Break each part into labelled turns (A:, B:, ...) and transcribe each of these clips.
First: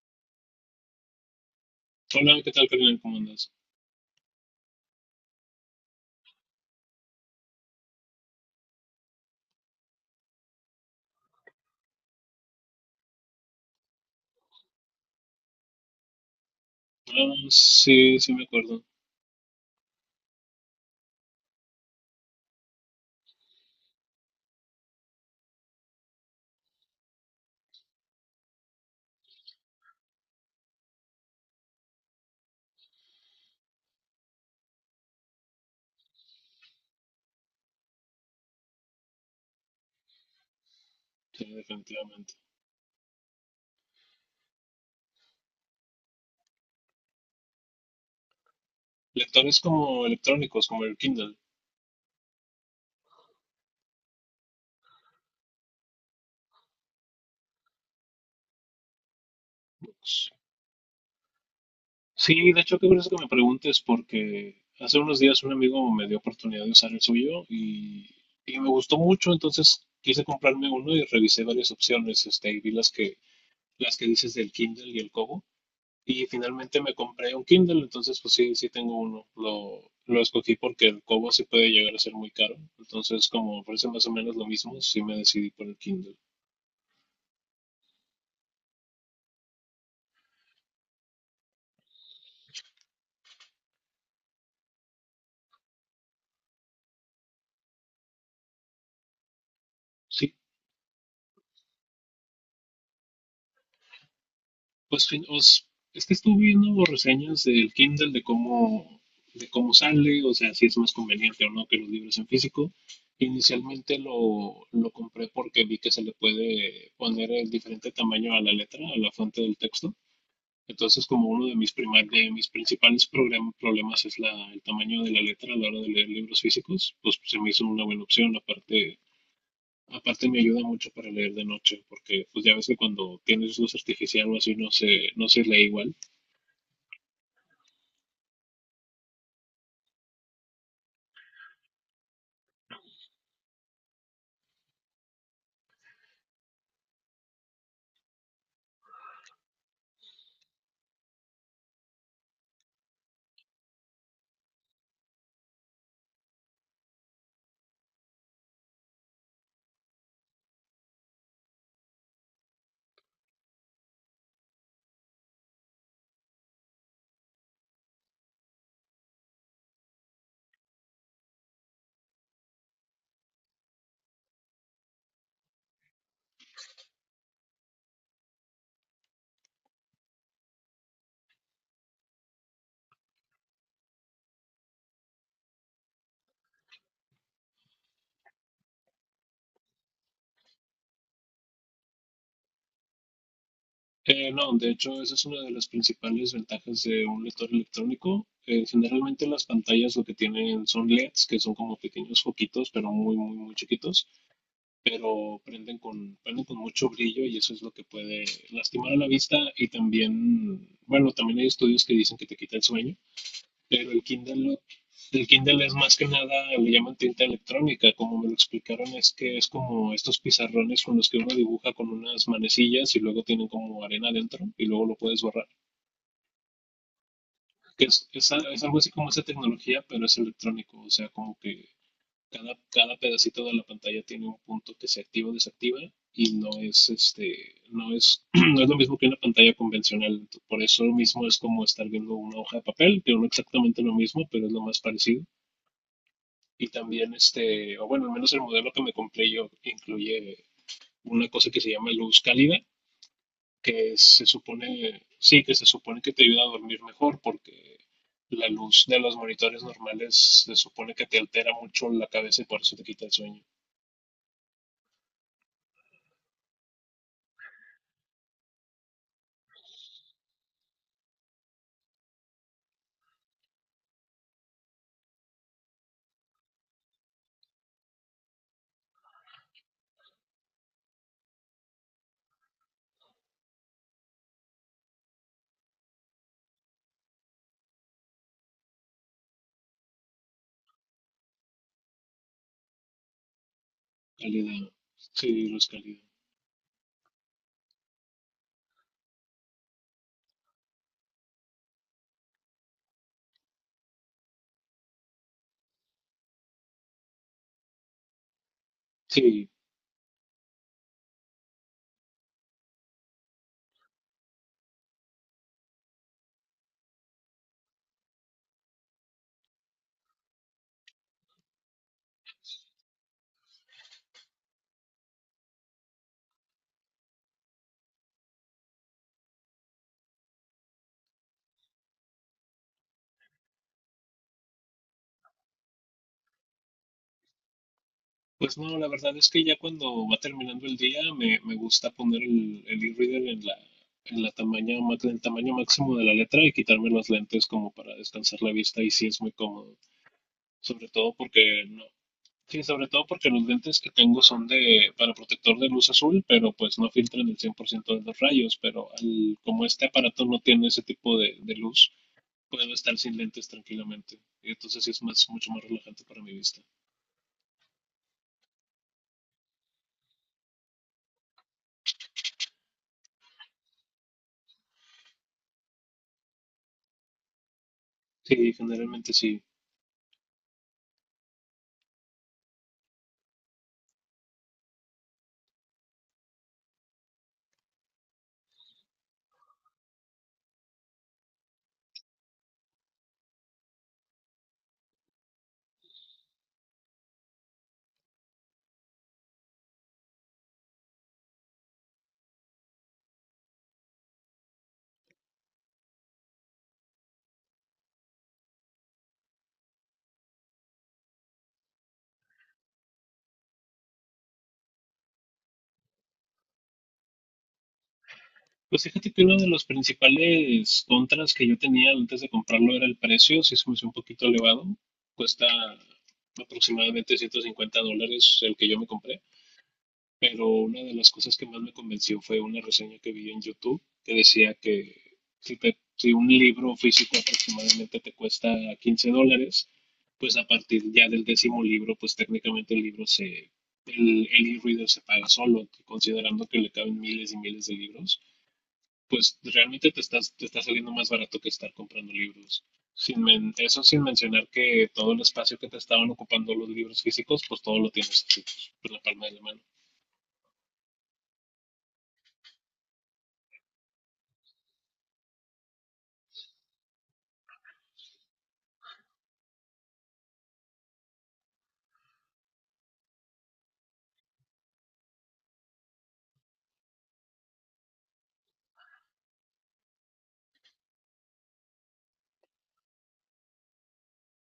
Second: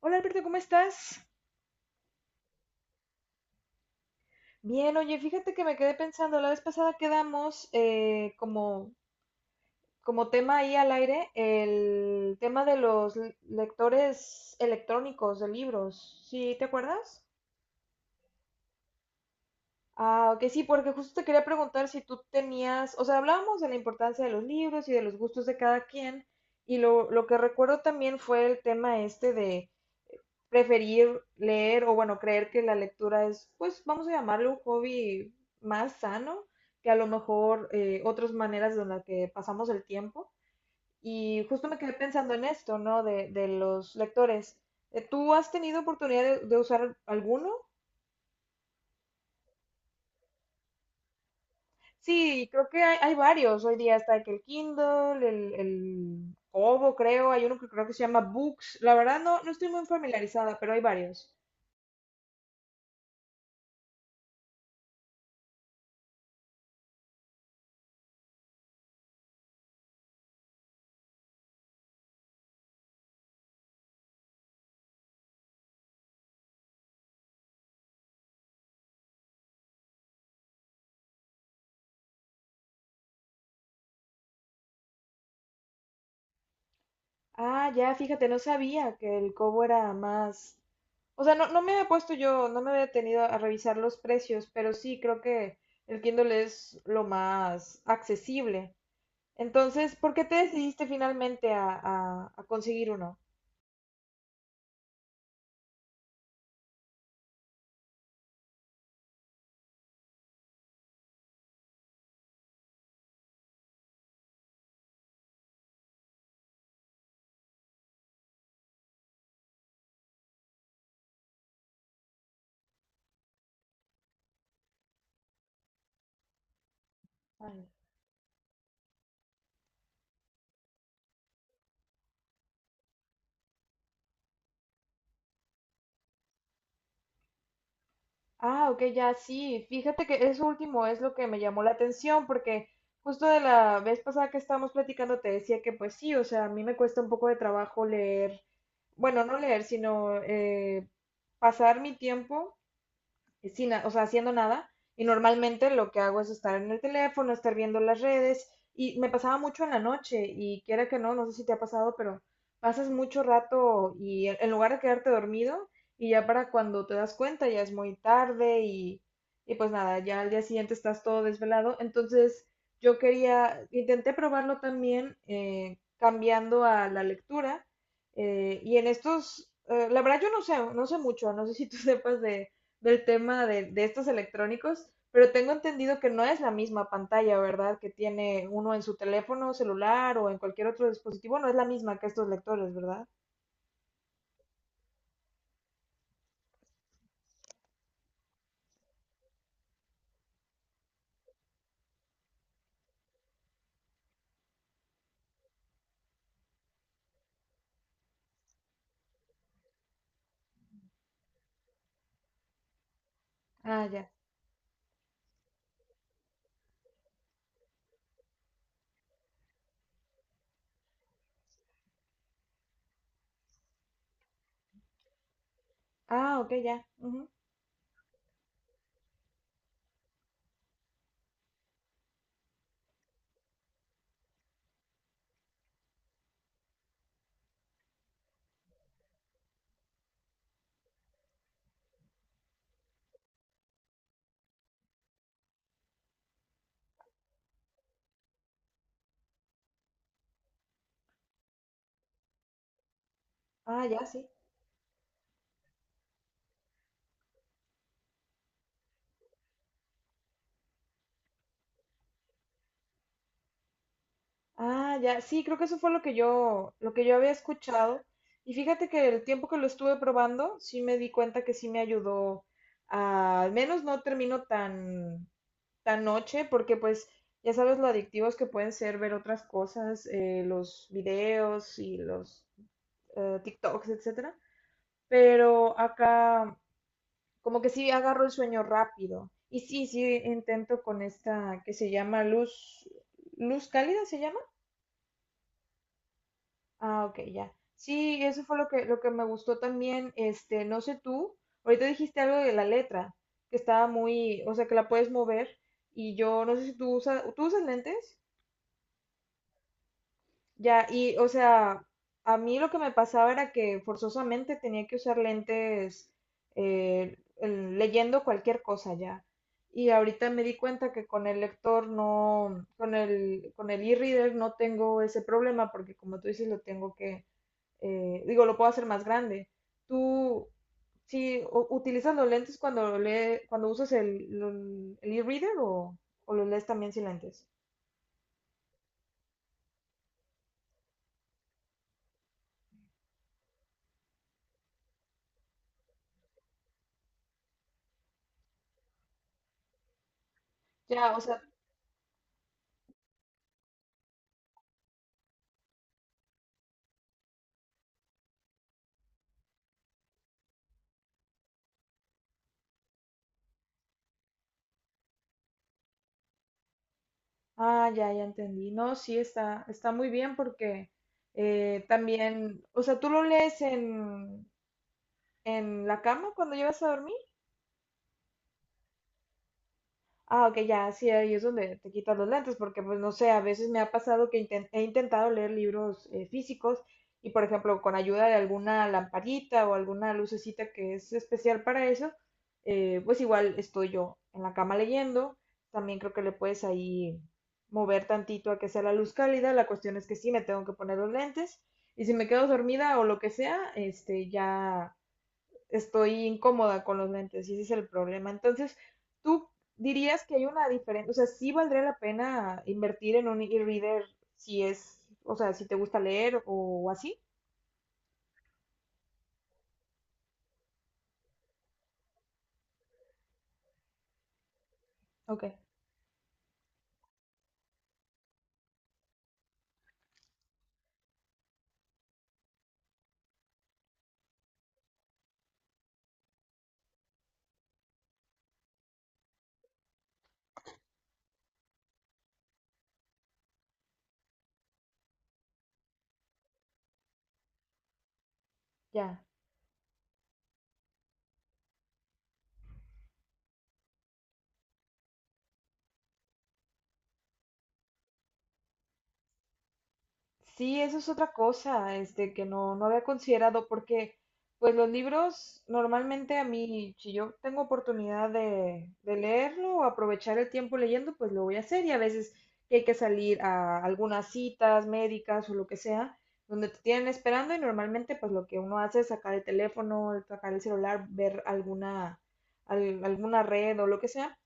A: Hola Alberto, ¿cómo estás?
B: Hola, ¿qué tal, Carmen? ¿Cómo andas?
A: Bien, oye, fíjate que me quedé pensando, la vez pasada quedamos como tema ahí al aire el tema de los lectores electrónicos de libros, ¿sí te acuerdas?
B: Ah, sí, sí me acuerdo.
A: Ah, ok, sí, porque justo te quería preguntar si tú tenías, o sea, hablábamos de la importancia de los libros y de los gustos de cada quien, y lo que recuerdo también fue el tema este de preferir leer o bueno, creer que la lectura es, pues vamos a llamarlo un hobby más sano que a lo mejor otras maneras de las que pasamos el tiempo. Y
B: Sí,
A: justo me quedé pensando
B: definitivamente.
A: en esto, ¿no? De los lectores. ¿Tú has tenido oportunidad de usar alguno?
B: Lectores como electrónicos, como el Kindle
A: Sí, creo que hay varios. Hoy día está que el Kindle, el Kobo, creo. Hay uno que creo que se llama Books. La verdad no, no estoy muy
B: Books.
A: familiarizada, pero hay varios.
B: Sí, de hecho, qué curioso que me preguntes porque hace unos días un amigo me dio oportunidad de usar el suyo y, me gustó mucho, entonces quise comprarme uno y revisé varias opciones, este, y vi las que dices del Kindle y el Kobo. Y finalmente me compré un Kindle, entonces pues sí, sí tengo uno. Lo escogí porque el Kobo sí puede llegar a ser muy caro. Entonces, como ofrece más o menos lo mismo, sí me decidí por el Kindle.
A: Ah, ya, fíjate, no sabía que el cobo era más... O sea, no, no me había puesto yo, no me había detenido a revisar los precios, pero sí creo que el Kindle es lo más accesible. Entonces, ¿por qué
B: Sí,
A: te decidiste finalmente a, a conseguir uno?
B: pues es que estuve viendo reseñas del Kindle de cómo sale, o sea, si es más conveniente o no que los libros en físico. Inicialmente lo compré porque vi que se le puede poner el diferente tamaño a la letra, a la fuente del texto. Entonces, como uno de mis, de mis principales problemas es la, el tamaño de la letra a la hora de leer libros físicos, pues se me hizo una buena opción. Aparte, aparte me ayuda mucho para leer de noche, porque pues ya ves que cuando tienes luz artificial o así no se lee igual.
A: Ah, ok, ya sí. Fíjate que eso último es lo que me llamó la atención, porque justo de la vez pasada que estábamos platicando te decía que pues sí, o sea, a mí me cuesta un poco de trabajo leer, bueno, no leer, sino pasar mi tiempo sin, o sea, haciendo nada. Y normalmente lo que hago es estar en el teléfono, estar viendo las redes. Y me pasaba mucho en la noche y quiera que no, no sé si te ha pasado, pero pasas mucho rato y en lugar de quedarte dormido y ya para cuando te das cuenta ya es muy tarde y pues nada, ya al día siguiente estás todo desvelado. Entonces yo quería, intenté probarlo también cambiando a la lectura la verdad yo no sé, no sé mucho, no sé si tú sepas de del tema de estos electrónicos, pero tengo entendido que no es la misma pantalla, ¿verdad? Que tiene uno en su teléfono celular o en cualquier otro dispositivo, no es la misma que estos lectores, ¿verdad?
B: No, de hecho, esa es una de las principales ventajas de un lector electrónico. Generalmente las pantallas lo que tienen son LEDs, que son como pequeños foquitos, pero muy, muy, muy chiquitos, pero prenden con mucho brillo y eso es lo que puede lastimar a la vista y también, bueno, también hay estudios que dicen que te quita el sueño,
A: Ah,
B: pero
A: ya.
B: El Kindle es más que nada, le llaman tinta electrónica, como me lo explicaron es que es como estos pizarrones con los que uno dibuja con unas manecillas y luego tienen como arena adentro y luego lo puedes borrar.
A: Ah, ok, ya. Ujú.
B: Que es, a- es algo así como esa tecnología, pero es electrónico, o sea, como que cada, cada pedacito de la pantalla tiene un punto que se activa o desactiva y no es este, no es, no es lo mismo que una pantalla convencional. Por eso mismo es como estar viendo una hoja de papel, que no es exactamente lo mismo, pero es lo más parecido. Y también este, o bueno, al menos el modelo que me compré yo incluye una cosa que se llama luz cálida, que
A: Ah, ya, sí.
B: que se supone que te ayuda a dormir mejor porque la luz de los monitores normales se supone que te altera mucho la cabeza y por eso te quita el sueño.
A: Ah, ya. Sí, creo que eso fue lo que yo había escuchado. Y fíjate que el tiempo que lo estuve probando, sí me di cuenta que sí me ayudó al menos no termino tan tan noche, porque pues ya sabes lo adictivos que pueden ser ver otras cosas, los videos y los TikToks, etcétera. Pero acá como que sí agarro el sueño rápido. Y sí, sí intento con esta que se llama luz cálida se llama.
B: Calidad. Sí, los calidad.
A: Ah, ok, ya. Sí, eso fue lo que me gustó también. Este, no sé tú, ahorita dijiste algo de la letra, que estaba muy, o sea, que la puedes mover. Y yo no sé si tú usas, ¿tú usas lentes?
B: Sí.
A: Ya, y o sea, a mí lo que me pasaba era que forzosamente tenía que usar lentes leyendo cualquier cosa ya. Y ahorita me di cuenta que con el lector no, con el e-reader no tengo ese problema porque como tú dices, lo tengo que, digo, lo puedo hacer más grande. Tú, sí, ¿utilizas los lentes cuando lee, cuando usas el, el e-reader o los lees también sin lentes?
B: Pues no, la verdad es que ya cuando va terminando el día me gusta poner el e-reader en en el tamaño máximo de la letra y quitarme los lentes como para descansar la vista y sí es muy cómodo. Sobre todo
A: Ya, o sea,
B: porque no. Sí, sobre todo porque los lentes que tengo son de para protector de luz azul, pero pues no filtran el 100% de los rayos, pero como este aparato no tiene ese tipo de luz, puedo estar sin lentes tranquilamente. Y entonces sí es más, mucho más relajante para mi vista.
A: ah, ya, ya entendí. No, sí, está, está muy bien porque también, o sea, ¿tú lo lees en la cama cuando llegas a dormir?
B: Sí, generalmente sí.
A: Ah, ok, ya, sí, ahí es donde te quitas los lentes, porque pues no sé, a veces me ha pasado que he intentado leer libros físicos y por ejemplo con ayuda de alguna lamparita o alguna lucecita que es especial para eso, pues igual estoy yo en la cama leyendo, también creo que le puedes ahí mover tantito a que sea la luz cálida, la cuestión es que sí me tengo que poner los lentes y si me quedo dormida o lo que sea, este ya estoy incómoda con los lentes y ese es el problema. Entonces, ¿tú dirías que hay una diferencia? O sea, ¿sí valdría la pena invertir en un e-reader si es, o sea, si te gusta leer o, así?
B: Pues fíjate que uno de los principales contras que yo tenía antes de comprarlo era el precio, sí se me hizo un poquito elevado, cuesta
A: Ok.
B: aproximadamente $150 el que yo me compré. Pero una de las cosas que más me convenció fue una reseña que vi en YouTube que decía que si un libro físico aproximadamente te cuesta $15, pues a partir ya del décimo libro, pues técnicamente el e-reader se paga solo, considerando que le caben miles y miles de libros,
A: Ya.
B: pues realmente te está saliendo más barato que estar comprando libros. Sin men- eso sin mencionar que todo el espacio que te estaban ocupando los libros físicos, pues todo lo tienes así, por la palma de la mano.
A: Sí, eso es otra cosa, este, que no, no había considerado, porque pues los libros normalmente a mí, si yo tengo oportunidad de leerlo o aprovechar el tiempo leyendo, pues lo voy a hacer y a veces que hay que salir a algunas citas médicas o lo que sea, donde te tienen esperando y normalmente pues lo que uno hace es sacar el teléfono, sacar el celular, ver alguna, alguna red o lo que sea.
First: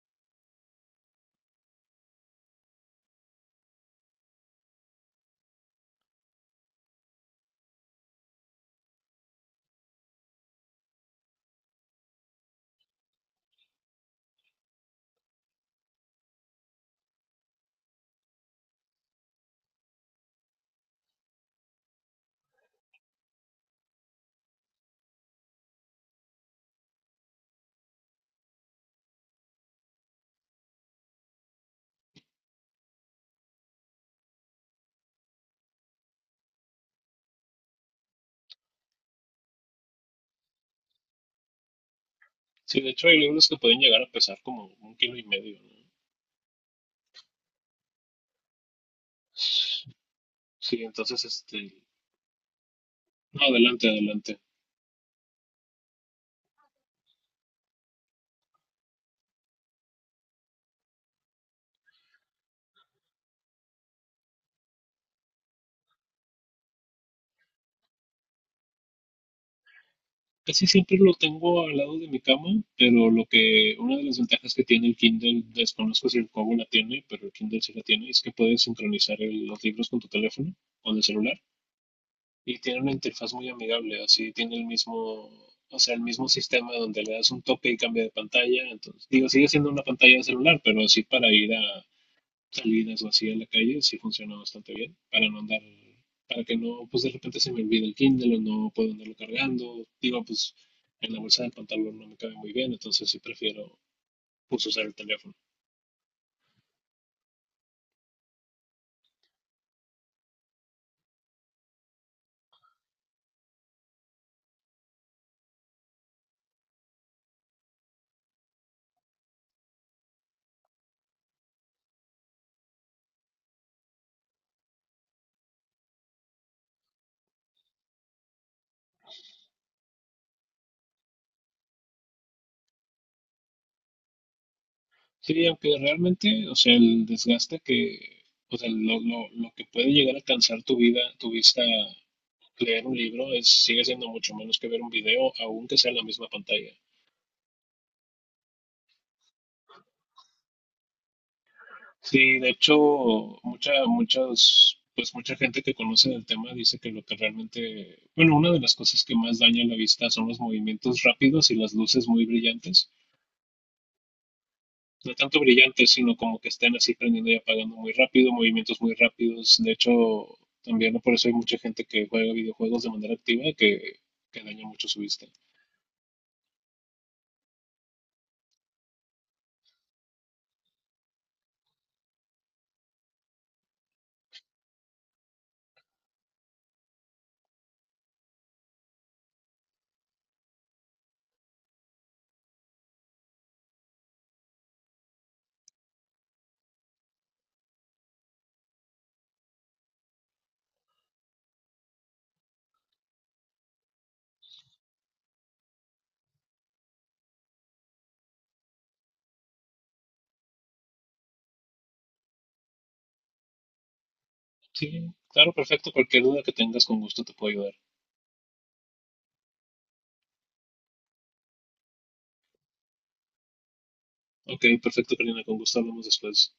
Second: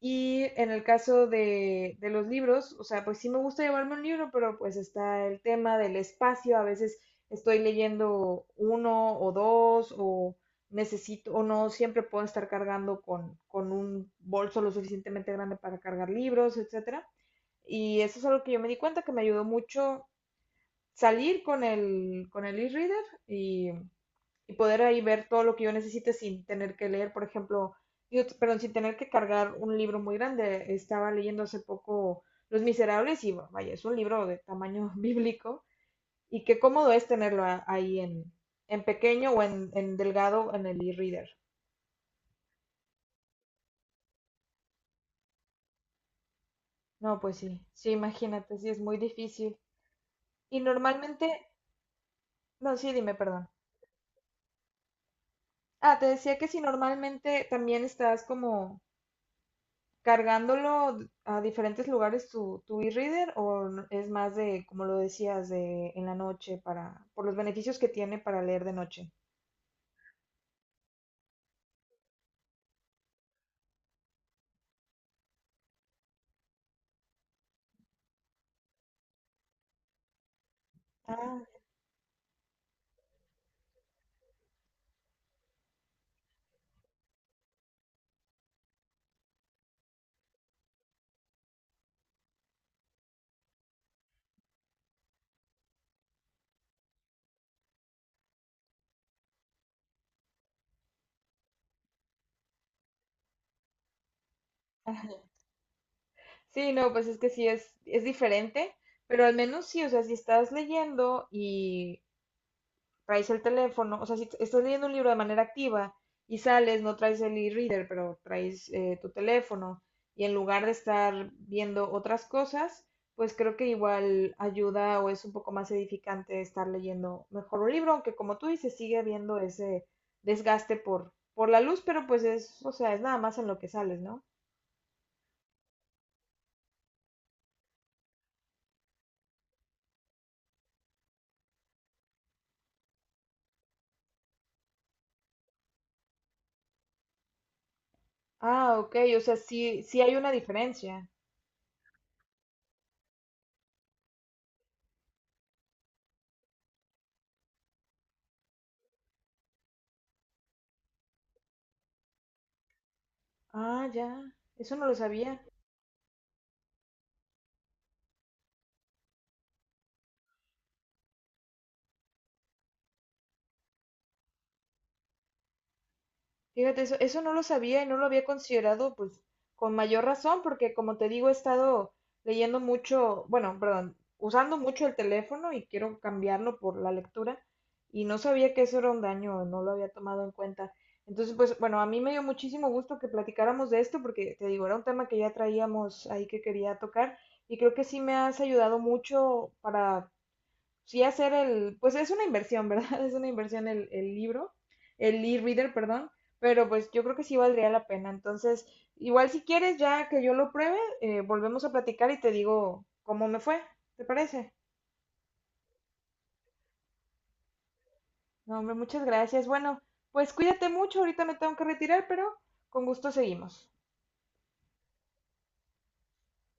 A: Y en el caso de los libros, o sea, pues sí me gusta llevarme un libro, pero pues está el tema del espacio. A veces estoy leyendo uno o dos o necesito o no siempre puedo estar cargando con un bolso lo suficientemente grande para cargar libros, etcétera. Y eso es algo que yo me di cuenta que me ayudó mucho salir con el e-reader y poder ahí ver todo lo que yo necesite sin tener que leer, por ejemplo, digo, perdón, sin tener que cargar un libro muy grande. Estaba leyendo hace poco Los Miserables y bueno, vaya, es un libro de tamaño bíblico y qué cómodo es tenerlo ahí en pequeño o en delgado en el e-reader.
B: Sí, de hecho hay libros que pueden llegar a pesar como un kilo y medio, ¿no?
A: No, pues sí, sí, imagínate, sí es muy difícil. Y
B: Sí, entonces,
A: normalmente,
B: este,
A: no, sí, dime,
B: no,
A: perdón.
B: adelante, adelante.
A: Ah, te decía que si normalmente también estás como cargándolo a diferentes lugares tu, tu e-reader o es más de, como lo decías, ¿de en la noche para, por los beneficios que tiene para leer de noche?
B: Casi siempre lo tengo al lado de mi cama, pero lo que, una de las ventajas que tiene el Kindle, desconozco si el Kobo la tiene, pero el Kindle sí la tiene, es que puedes sincronizar los libros con tu teléfono o el
A: Ah,
B: celular y tiene una interfaz muy amigable, así tiene el mismo, o sea, el mismo sistema donde le das un toque y cambia de pantalla, entonces, digo, sigue siendo una pantalla de celular, pero así para ir a salidas o así a la calle, sí funciona bastante bien para no andar, para que no, pues de repente se me olvide el Kindle o no puedo andarlo cargando. Digo, pues en la bolsa del pantalón no me cabe muy bien, entonces sí prefiero pues usar el
A: ajá.
B: teléfono.
A: Sí, no, pues es que sí es diferente, pero al menos sí, o sea, si estás leyendo y traes el teléfono, o sea, si estás leyendo un libro de manera activa y sales, no traes el e-reader, pero traes tu teléfono y en lugar de estar viendo otras cosas, pues creo que igual ayuda o es un poco más edificante estar leyendo mejor un libro, aunque como tú dices, sigue habiendo ese desgaste por la luz, pero pues es, o sea, es nada más en lo que sales, ¿no?
B: Sí, aunque realmente, o sea, o sea, lo que puede llegar a cansar tu vista, leer un libro, es, sigue siendo mucho menos que ver un video, aunque sea en la misma pantalla.
A: Ah, ok, o sea, sí, sí hay una diferencia.
B: Sí, de hecho, pues mucha gente que conoce del tema dice que lo que realmente, bueno, una de las cosas que más daña la vista son los movimientos rápidos y las luces muy brillantes.
A: Ah, ya, eso no lo
B: No
A: sabía.
B: tanto brillantes, sino como que estén así prendiendo y apagando muy rápido, movimientos muy rápidos. De hecho, también, ¿no? Por eso hay mucha gente que juega videojuegos de manera activa que daña mucho su vista.
A: Fíjate, eso no lo sabía y no lo había considerado, pues, con mayor razón, porque como te digo, he estado leyendo mucho, bueno, perdón, usando mucho el teléfono y quiero cambiarlo por la lectura y no sabía que eso era un daño, no lo había tomado en cuenta. Entonces, pues, bueno, a mí me dio muchísimo gusto que platicáramos de esto porque, te digo, era un tema que ya traíamos ahí que quería tocar y creo que sí me has ayudado mucho para sí hacer el, pues es una inversión, ¿verdad? Es una inversión el libro, el e-reader, perdón, pero pues yo creo que sí valdría la pena. Entonces, igual si quieres, ya que yo lo pruebe, volvemos a platicar y te digo cómo me fue, ¿te parece?
B: Sí, claro, perfecto. Cualquier duda que tengas, con gusto te puedo ayudar.
A: No, hombre, muchas gracias. Bueno, pues cuídate mucho, ahorita me tengo que retirar, pero con gusto seguimos.
B: Ok, perfecto, Karina, con gusto hablamos después.